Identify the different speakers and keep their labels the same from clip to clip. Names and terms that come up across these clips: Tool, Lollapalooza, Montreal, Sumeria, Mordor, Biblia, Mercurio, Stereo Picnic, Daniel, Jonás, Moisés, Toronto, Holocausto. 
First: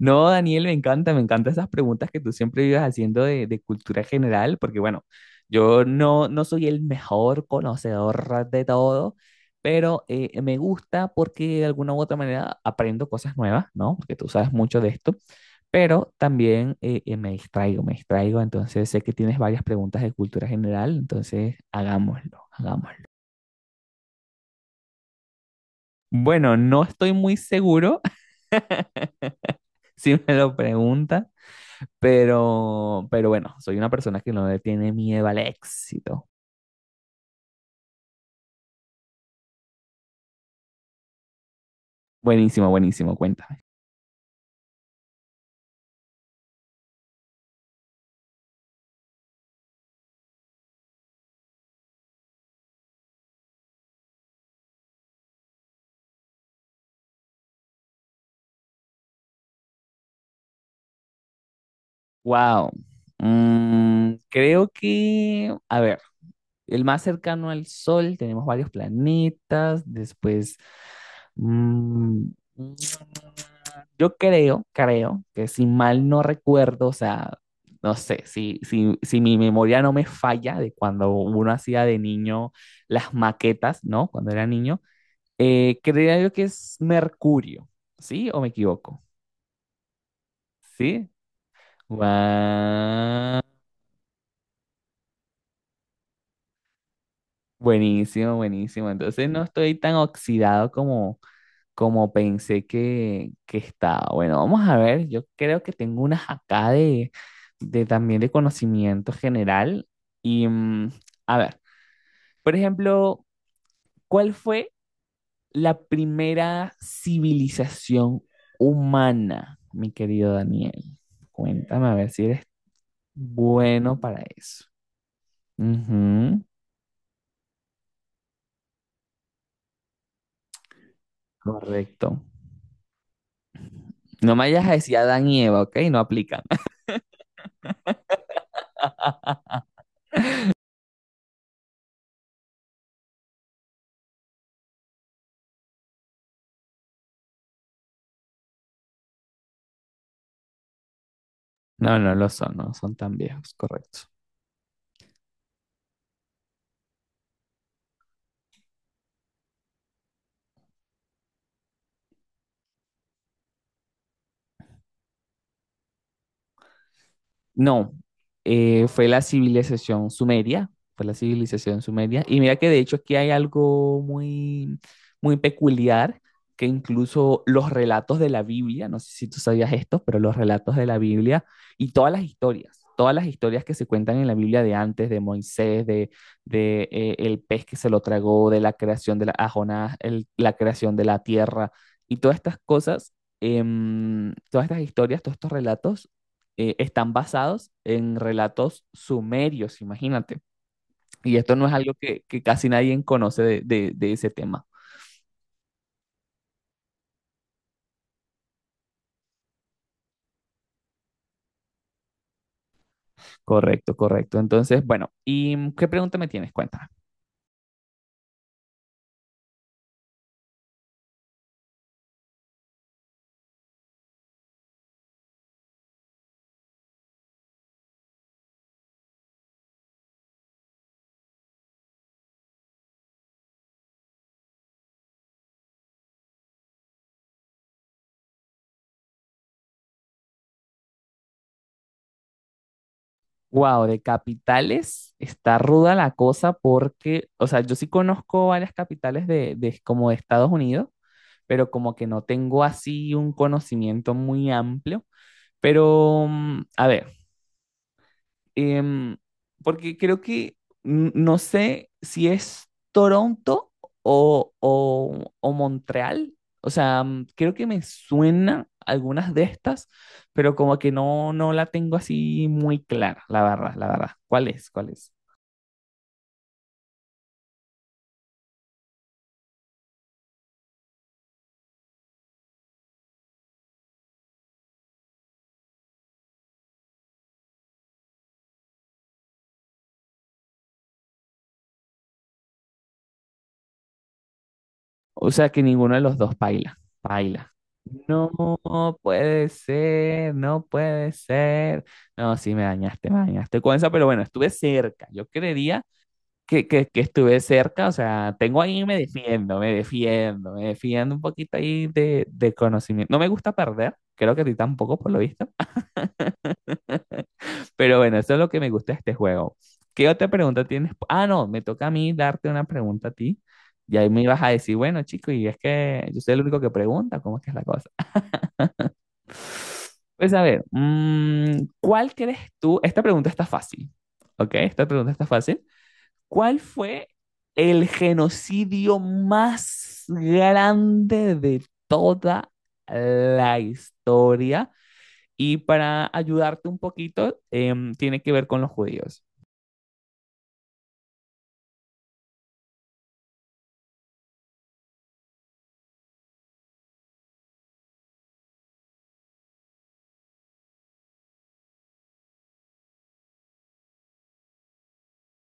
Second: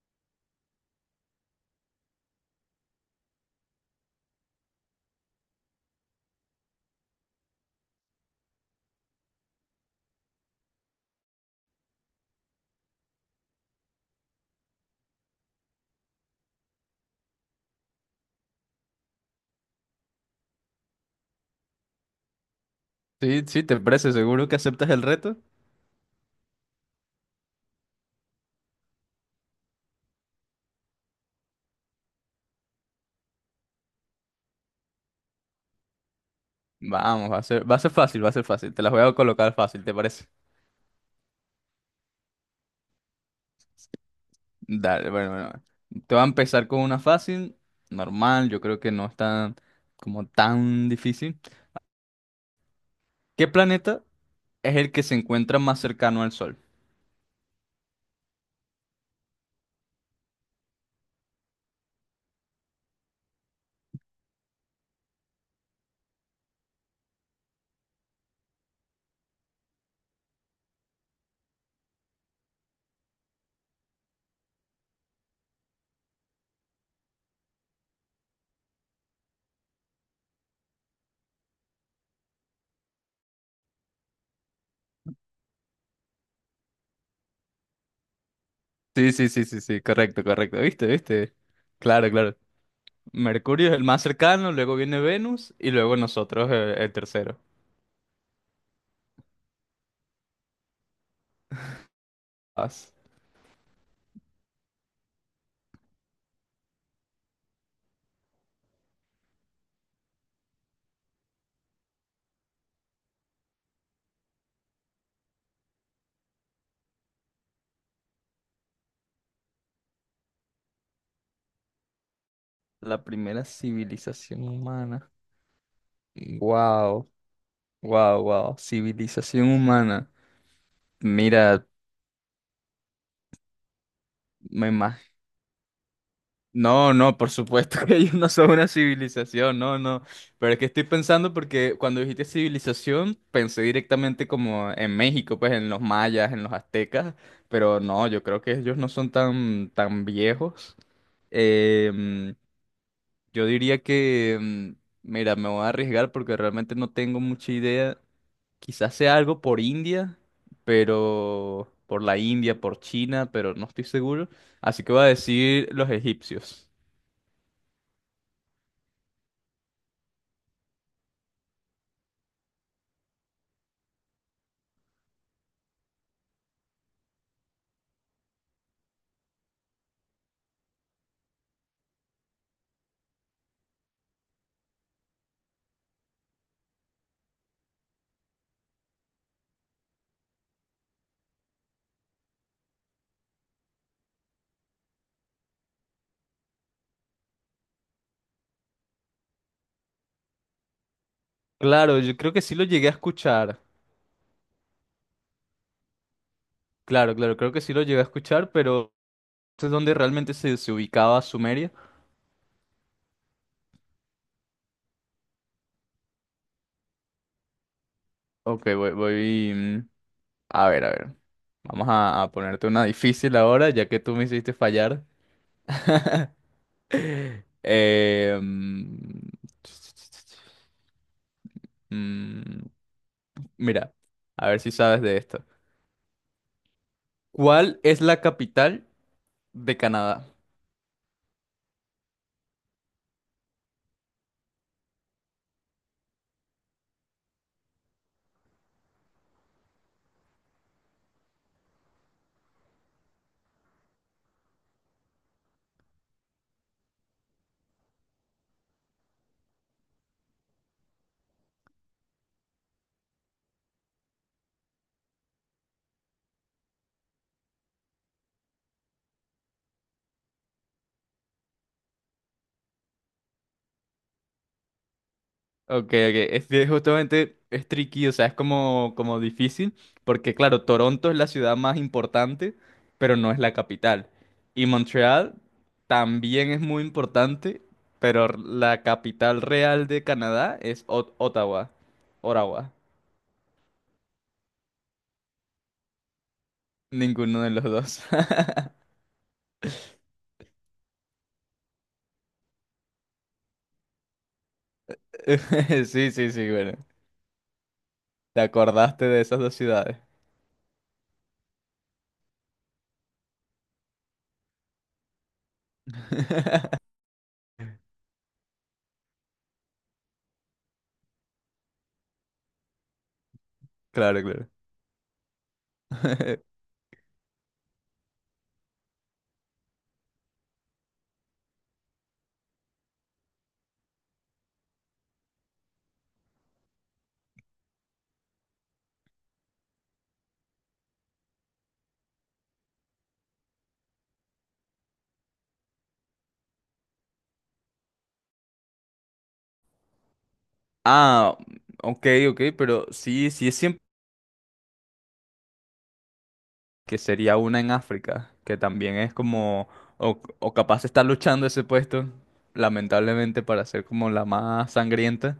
Speaker 1: No, Daniel, me encantan esas preguntas que tú siempre vives haciendo de cultura general, porque bueno, yo no soy el mejor conocedor de todo, pero me gusta porque de alguna u otra manera aprendo cosas nuevas, ¿no? Porque tú sabes mucho de esto, pero también me distraigo, entonces sé que tienes varias preguntas de cultura general, entonces hagámoslo, hagámoslo.
Speaker 2: Sí, sí, ¿te parece? ¿Seguro que aceptas el reto?
Speaker 1: Bueno, no estoy muy seguro si me lo preguntas. Pero bueno, soy una persona que no le tiene miedo al éxito.
Speaker 2: Vamos, va a ser fácil, va a ser fácil. Te las voy a colocar fácil, ¿te parece?
Speaker 1: Buenísimo, buenísimo, cuéntame.
Speaker 2: Dale, bueno. Te voy a empezar con una fácil, normal, yo creo que no es tan, como tan difícil. ¿Qué planeta es el que se encuentra más cercano al Sol?
Speaker 1: Wow. Mm, creo que, a ver, el más cercano al Sol, tenemos varios planetas, después, mm, yo creo que si mal no recuerdo, o sea, no sé, si mi memoria no me falla de cuando uno hacía de niño las maquetas, ¿no? Cuando era niño. Creía yo que es Mercurio, ¿sí? ¿O me equivoco?
Speaker 2: Sí, sí, sí, sí, sí, correcto, correcto. ¿Viste?
Speaker 1: ¿Sí?
Speaker 2: ¿Viste? Claro, claro.
Speaker 1: Guau.
Speaker 2: Mercurio es el más cercano, luego viene Venus y luego nosotros el tercero.
Speaker 1: Buenísimo, buenísimo. Entonces no estoy tan oxidado como, como pensé
Speaker 2: Vas.
Speaker 1: que estaba. Bueno, vamos a ver. Yo creo que tengo unas acá de también de conocimiento general. Y a ver, por ejemplo, ¿cuál fue la primera civilización humana, mi querido Daniel? Cuéntame a ver si eres
Speaker 2: La primera
Speaker 1: bueno para
Speaker 2: civilización
Speaker 1: eso.
Speaker 2: humana.
Speaker 1: Ujú,
Speaker 2: Wow. Wow, civilización humana. Mira,
Speaker 1: correcto. No me vayas
Speaker 2: me
Speaker 1: a decir
Speaker 2: imagino.
Speaker 1: Adán y Eva, ¿ok? No aplican.
Speaker 2: No, no, por supuesto que ellos no son una civilización, no, no. Pero es que estoy pensando porque cuando dijiste civilización, pensé directamente como en México, pues en los mayas, en los aztecas, pero no, yo creo que ellos no son tan, tan viejos.
Speaker 1: No, no lo
Speaker 2: Em,
Speaker 1: son, no son tan
Speaker 2: yo
Speaker 1: viejos,
Speaker 2: diría
Speaker 1: correcto.
Speaker 2: que, mira, me voy a arriesgar porque realmente no tengo mucha idea. Quizás sea algo por India, pero por la India, por China, pero no estoy seguro. Así que voy a decir los egipcios.
Speaker 1: No, fue la civilización sumeria, fue la civilización sumeria. Y mira que de hecho aquí hay algo muy, muy peculiar, que incluso los relatos de la Biblia, no sé si tú sabías esto, pero los relatos de la Biblia y todas las historias que se cuentan en la Biblia de antes, de Moisés, de el pez que se lo tragó, de la creación de la a Jonás, la creación de la tierra y todas estas cosas. Todas estas historias, todos estos relatos están basados en relatos sumerios, imagínate. Y esto no es algo
Speaker 2: Claro, yo creo que
Speaker 1: que
Speaker 2: sí lo
Speaker 1: casi
Speaker 2: llegué a
Speaker 1: nadie conoce
Speaker 2: escuchar.
Speaker 1: de ese tema.
Speaker 2: Claro, claro, creo que sí lo llegué a escuchar, pero ¿es donde realmente se ubicaba Sumeria?
Speaker 1: Correcto, correcto. Entonces, bueno, ¿y qué pregunta me tienes? Cuéntame.
Speaker 2: Ok, a ver, a ver. A ponerte una difícil ahora, ya que tú me hiciste fallar. Eh, mm, mm, mira, a ver si sabes de esto. ¿Cuál es la capital de Canadá?
Speaker 1: Wow, de capitales está ruda la cosa porque, o sea, yo sí conozco varias capitales de como de Estados Unidos, pero como que no tengo así un conocimiento muy amplio. Pero, a ver, Em, porque creo que no sé si es Toronto o, o Montreal. O sea, creo que me suena algunas de estas, pero como que no la tengo así muy clara, la verdad, la verdad. ¿Cuál es? ¿Cuál es?
Speaker 2: Ok, ok, es que justamente es tricky, o sea, es como, como difícil, porque claro, Toronto es la ciudad más importante, pero no es la capital. Y Montreal también es muy importante, pero la capital real de Canadá es Ottawa, Ottawa,
Speaker 1: O sea, que ninguno de los dos baila,
Speaker 2: ninguno
Speaker 1: baila.
Speaker 2: de los dos.
Speaker 1: No puede ser, no puede ser. No, sí, me dañaste con esa, pero bueno, estuve cerca. Yo creería
Speaker 2: Sí, sí, sí,
Speaker 1: que,
Speaker 2: bueno,
Speaker 1: que, que estuve cerca, o sea,
Speaker 2: te
Speaker 1: tengo ahí, me
Speaker 2: acordaste de esas dos
Speaker 1: defiendo, me
Speaker 2: ciudades.
Speaker 1: defiendo, me defiendo un poquito ahí de conocimiento. No me gusta perder, creo que a ti tampoco por lo visto, pero bueno, eso es lo que me gusta de este juego. ¿Qué otra pregunta tienes? Ah, no, me toca a mí darte una pregunta a ti. Y ahí me
Speaker 2: Claro,
Speaker 1: ibas a
Speaker 2: claro.
Speaker 1: decir, bueno, chico, y es que yo soy el único que pregunta, ¿cómo es que es la cosa? Pues a ver, ¿cuál crees tú? Esta pregunta está fácil, ¿ok? Esta pregunta está fácil. ¿Cuál fue el genocidio más grande de toda la historia? Y para ayudarte un poquito, tiene que ver con los judíos.
Speaker 2: Ah, ok, ok, pero sí, sí es siempre que sería una en África, que también es como, o capaz está luchando ese puesto, lamentablemente para ser como la más sangrienta.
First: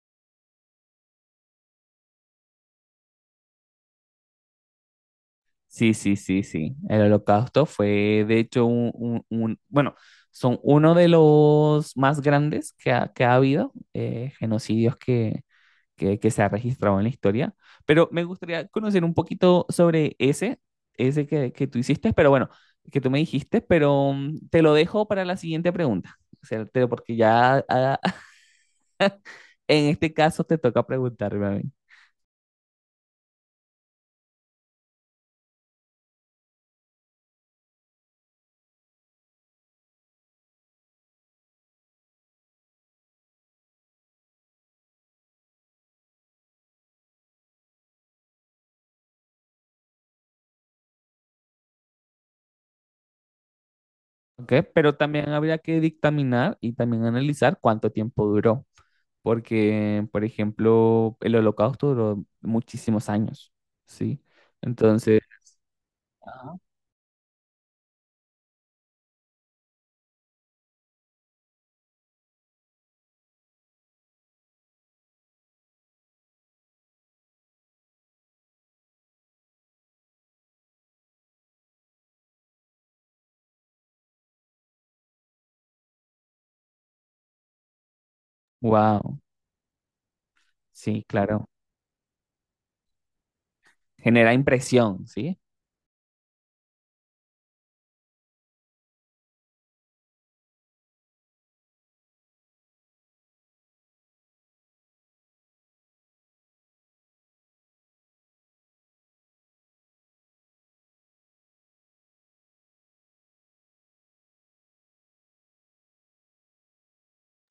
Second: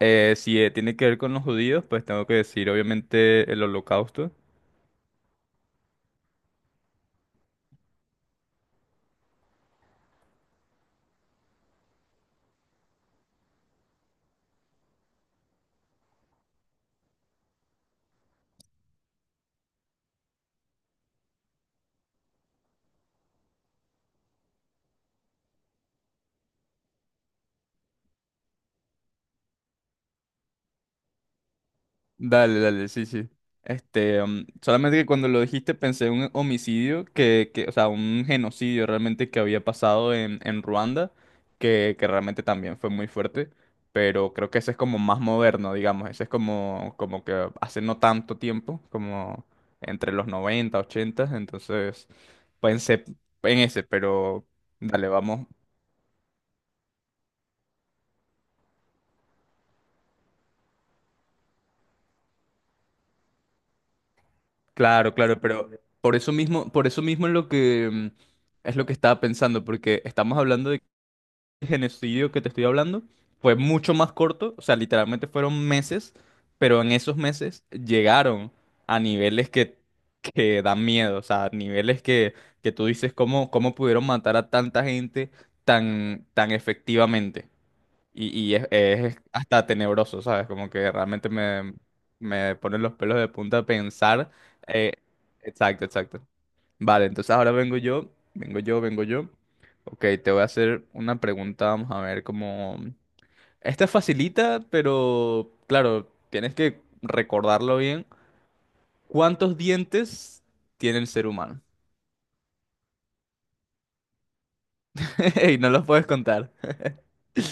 Speaker 2: Si tiene que ver con los judíos, pues tengo que decir obviamente el holocausto.
Speaker 1: Sí, sí, sí, sí. El holocausto fue, de hecho, bueno, son uno de los más grandes que ha habido, genocidios que se ha registrado en la historia, pero me gustaría conocer un poquito sobre ese, ese que tú hiciste, pero bueno, que tú me dijiste, pero te lo dejo para la siguiente pregunta, o sea, porque ya ah, en este caso te toca preguntarme a mí,
Speaker 2: Dale, dale, sí, sí. Este, solamente que cuando lo dijiste pensé en un homicidio o sea, un genocidio realmente que había pasado en Ruanda, que realmente también fue muy fuerte, pero creo que ese es como más moderno, digamos, ese es como, como que hace no tanto tiempo, como entre los 90 80, entonces pensé en ese, pero
Speaker 1: ¿ok? Pero
Speaker 2: dale,
Speaker 1: también
Speaker 2: vamos.
Speaker 1: habría que dictaminar y también analizar cuánto tiempo duró, porque, por ejemplo, el Holocausto duró muchísimos años, ¿sí?
Speaker 2: Claro,
Speaker 1: Entonces,
Speaker 2: claro, pero por eso mismo es lo que... es lo que estaba pensando, porque estamos hablando de genocidio que te estoy hablando fue mucho más corto, o sea, literalmente fueron meses, pero en esos meses llegaron a niveles que dan miedo, o sea, niveles que tú dices cómo, cómo pudieron matar a tanta gente tan, tan efectivamente. Y es
Speaker 1: wow,
Speaker 2: hasta tenebroso, ¿sabes? Como que
Speaker 1: sí,
Speaker 2: realmente
Speaker 1: claro,
Speaker 2: me ponen los pelos de punta pensar.
Speaker 1: genera
Speaker 2: eh,
Speaker 1: impresión, ¿sí?
Speaker 2: exacto, exacto. Vale, entonces ahora vengo yo. Ok, te voy a hacer una pregunta, vamos a ver cómo... Esta es facilita, pero claro, tienes que recordarlo bien. ¿Cuántos dientes tiene el ser humano? Y no los puedes contar.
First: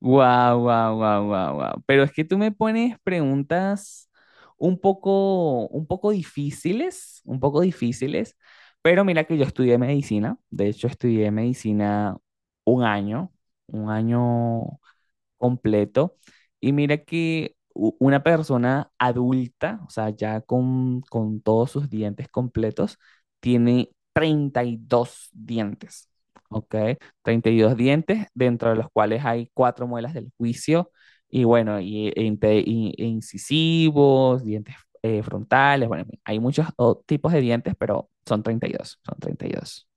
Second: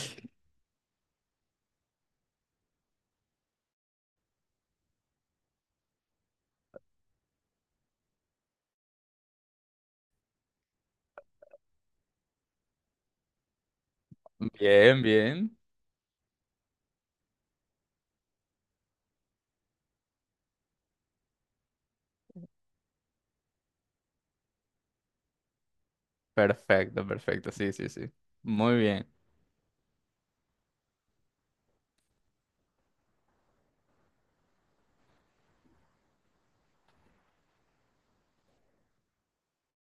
Speaker 1: Wow, wow, wow, wow, wow. Pero es que tú me pones preguntas un poco difíciles, un poco difíciles. Pero mira que yo estudié medicina. De hecho, estudié medicina un año, un año
Speaker 2: Bien, bien.
Speaker 1: completo. Y mira que una persona adulta, o sea, ya con todos sus dientes completos, tiene 32 dientes, ¿ok?
Speaker 2: Perfecto,
Speaker 1: treinta
Speaker 2: perfecto.
Speaker 1: y
Speaker 2: Sí,
Speaker 1: dos
Speaker 2: sí, sí.
Speaker 1: dientes, dentro de
Speaker 2: Muy
Speaker 1: los
Speaker 2: bien.
Speaker 1: cuales hay cuatro muelas del juicio, y bueno, e incisivos, dientes frontales, bueno, en fin, hay muchos tipos de dientes, pero son 32, son treinta y dos.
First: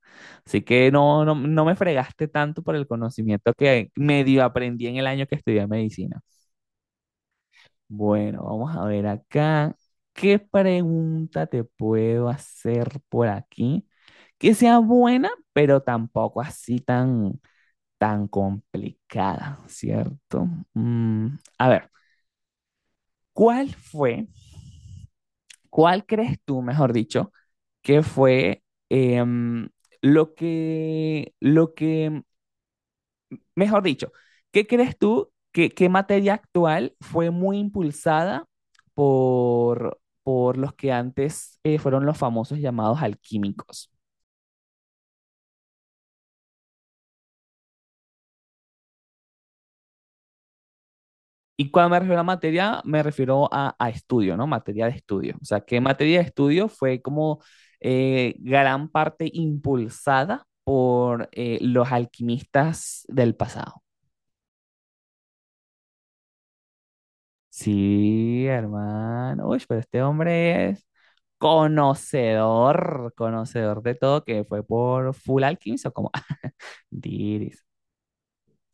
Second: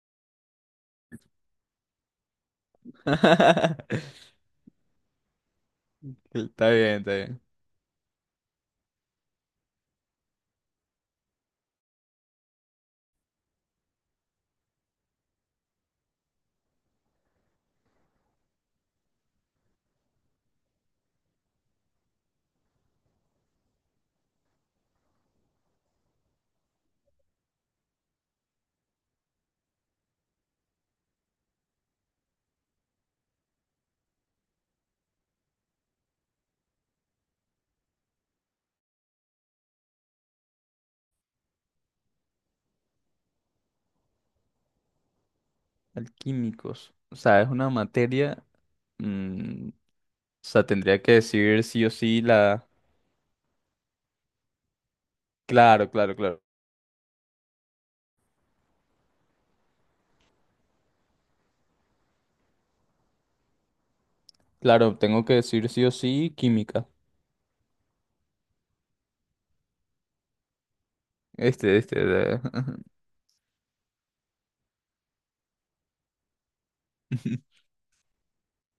Speaker 1: Así que no, no, no me fregaste tanto por el conocimiento que medio aprendí en el año que estudié medicina.
Speaker 2: Está bien, está bien.
Speaker 1: Bueno, vamos a ver acá. ¿Qué pregunta te puedo hacer por aquí? Que sea buena, pero tampoco así tan, tan complicada, ¿cierto? A ver, ¿cuál fue, cuál crees tú, mejor dicho, que fue em, lo que, lo que. Mejor dicho, ¿qué crees tú que qué materia actual fue muy impulsada por los que antes fueron los famosos llamados alquímicos?
Speaker 2: Alquímicos. O sea, es una materia... mm, o sea, tendría que decir
Speaker 1: Y
Speaker 2: sí o
Speaker 1: cuando me refiero
Speaker 2: sí
Speaker 1: a
Speaker 2: la...
Speaker 1: materia, me refiero a estudio, ¿no? Materia de estudio. O sea, ¿qué
Speaker 2: Claro, claro,
Speaker 1: materia de
Speaker 2: claro.
Speaker 1: estudio fue como gran parte impulsada por los alquimistas del pasado?
Speaker 2: Claro, tengo que decir sí o sí química.
Speaker 1: Sí, hermano. Uy, pero este hombre es
Speaker 2: Este, este. de-
Speaker 1: conocedor, conocedor de todo, que fue por Full Alchemist o como Diris.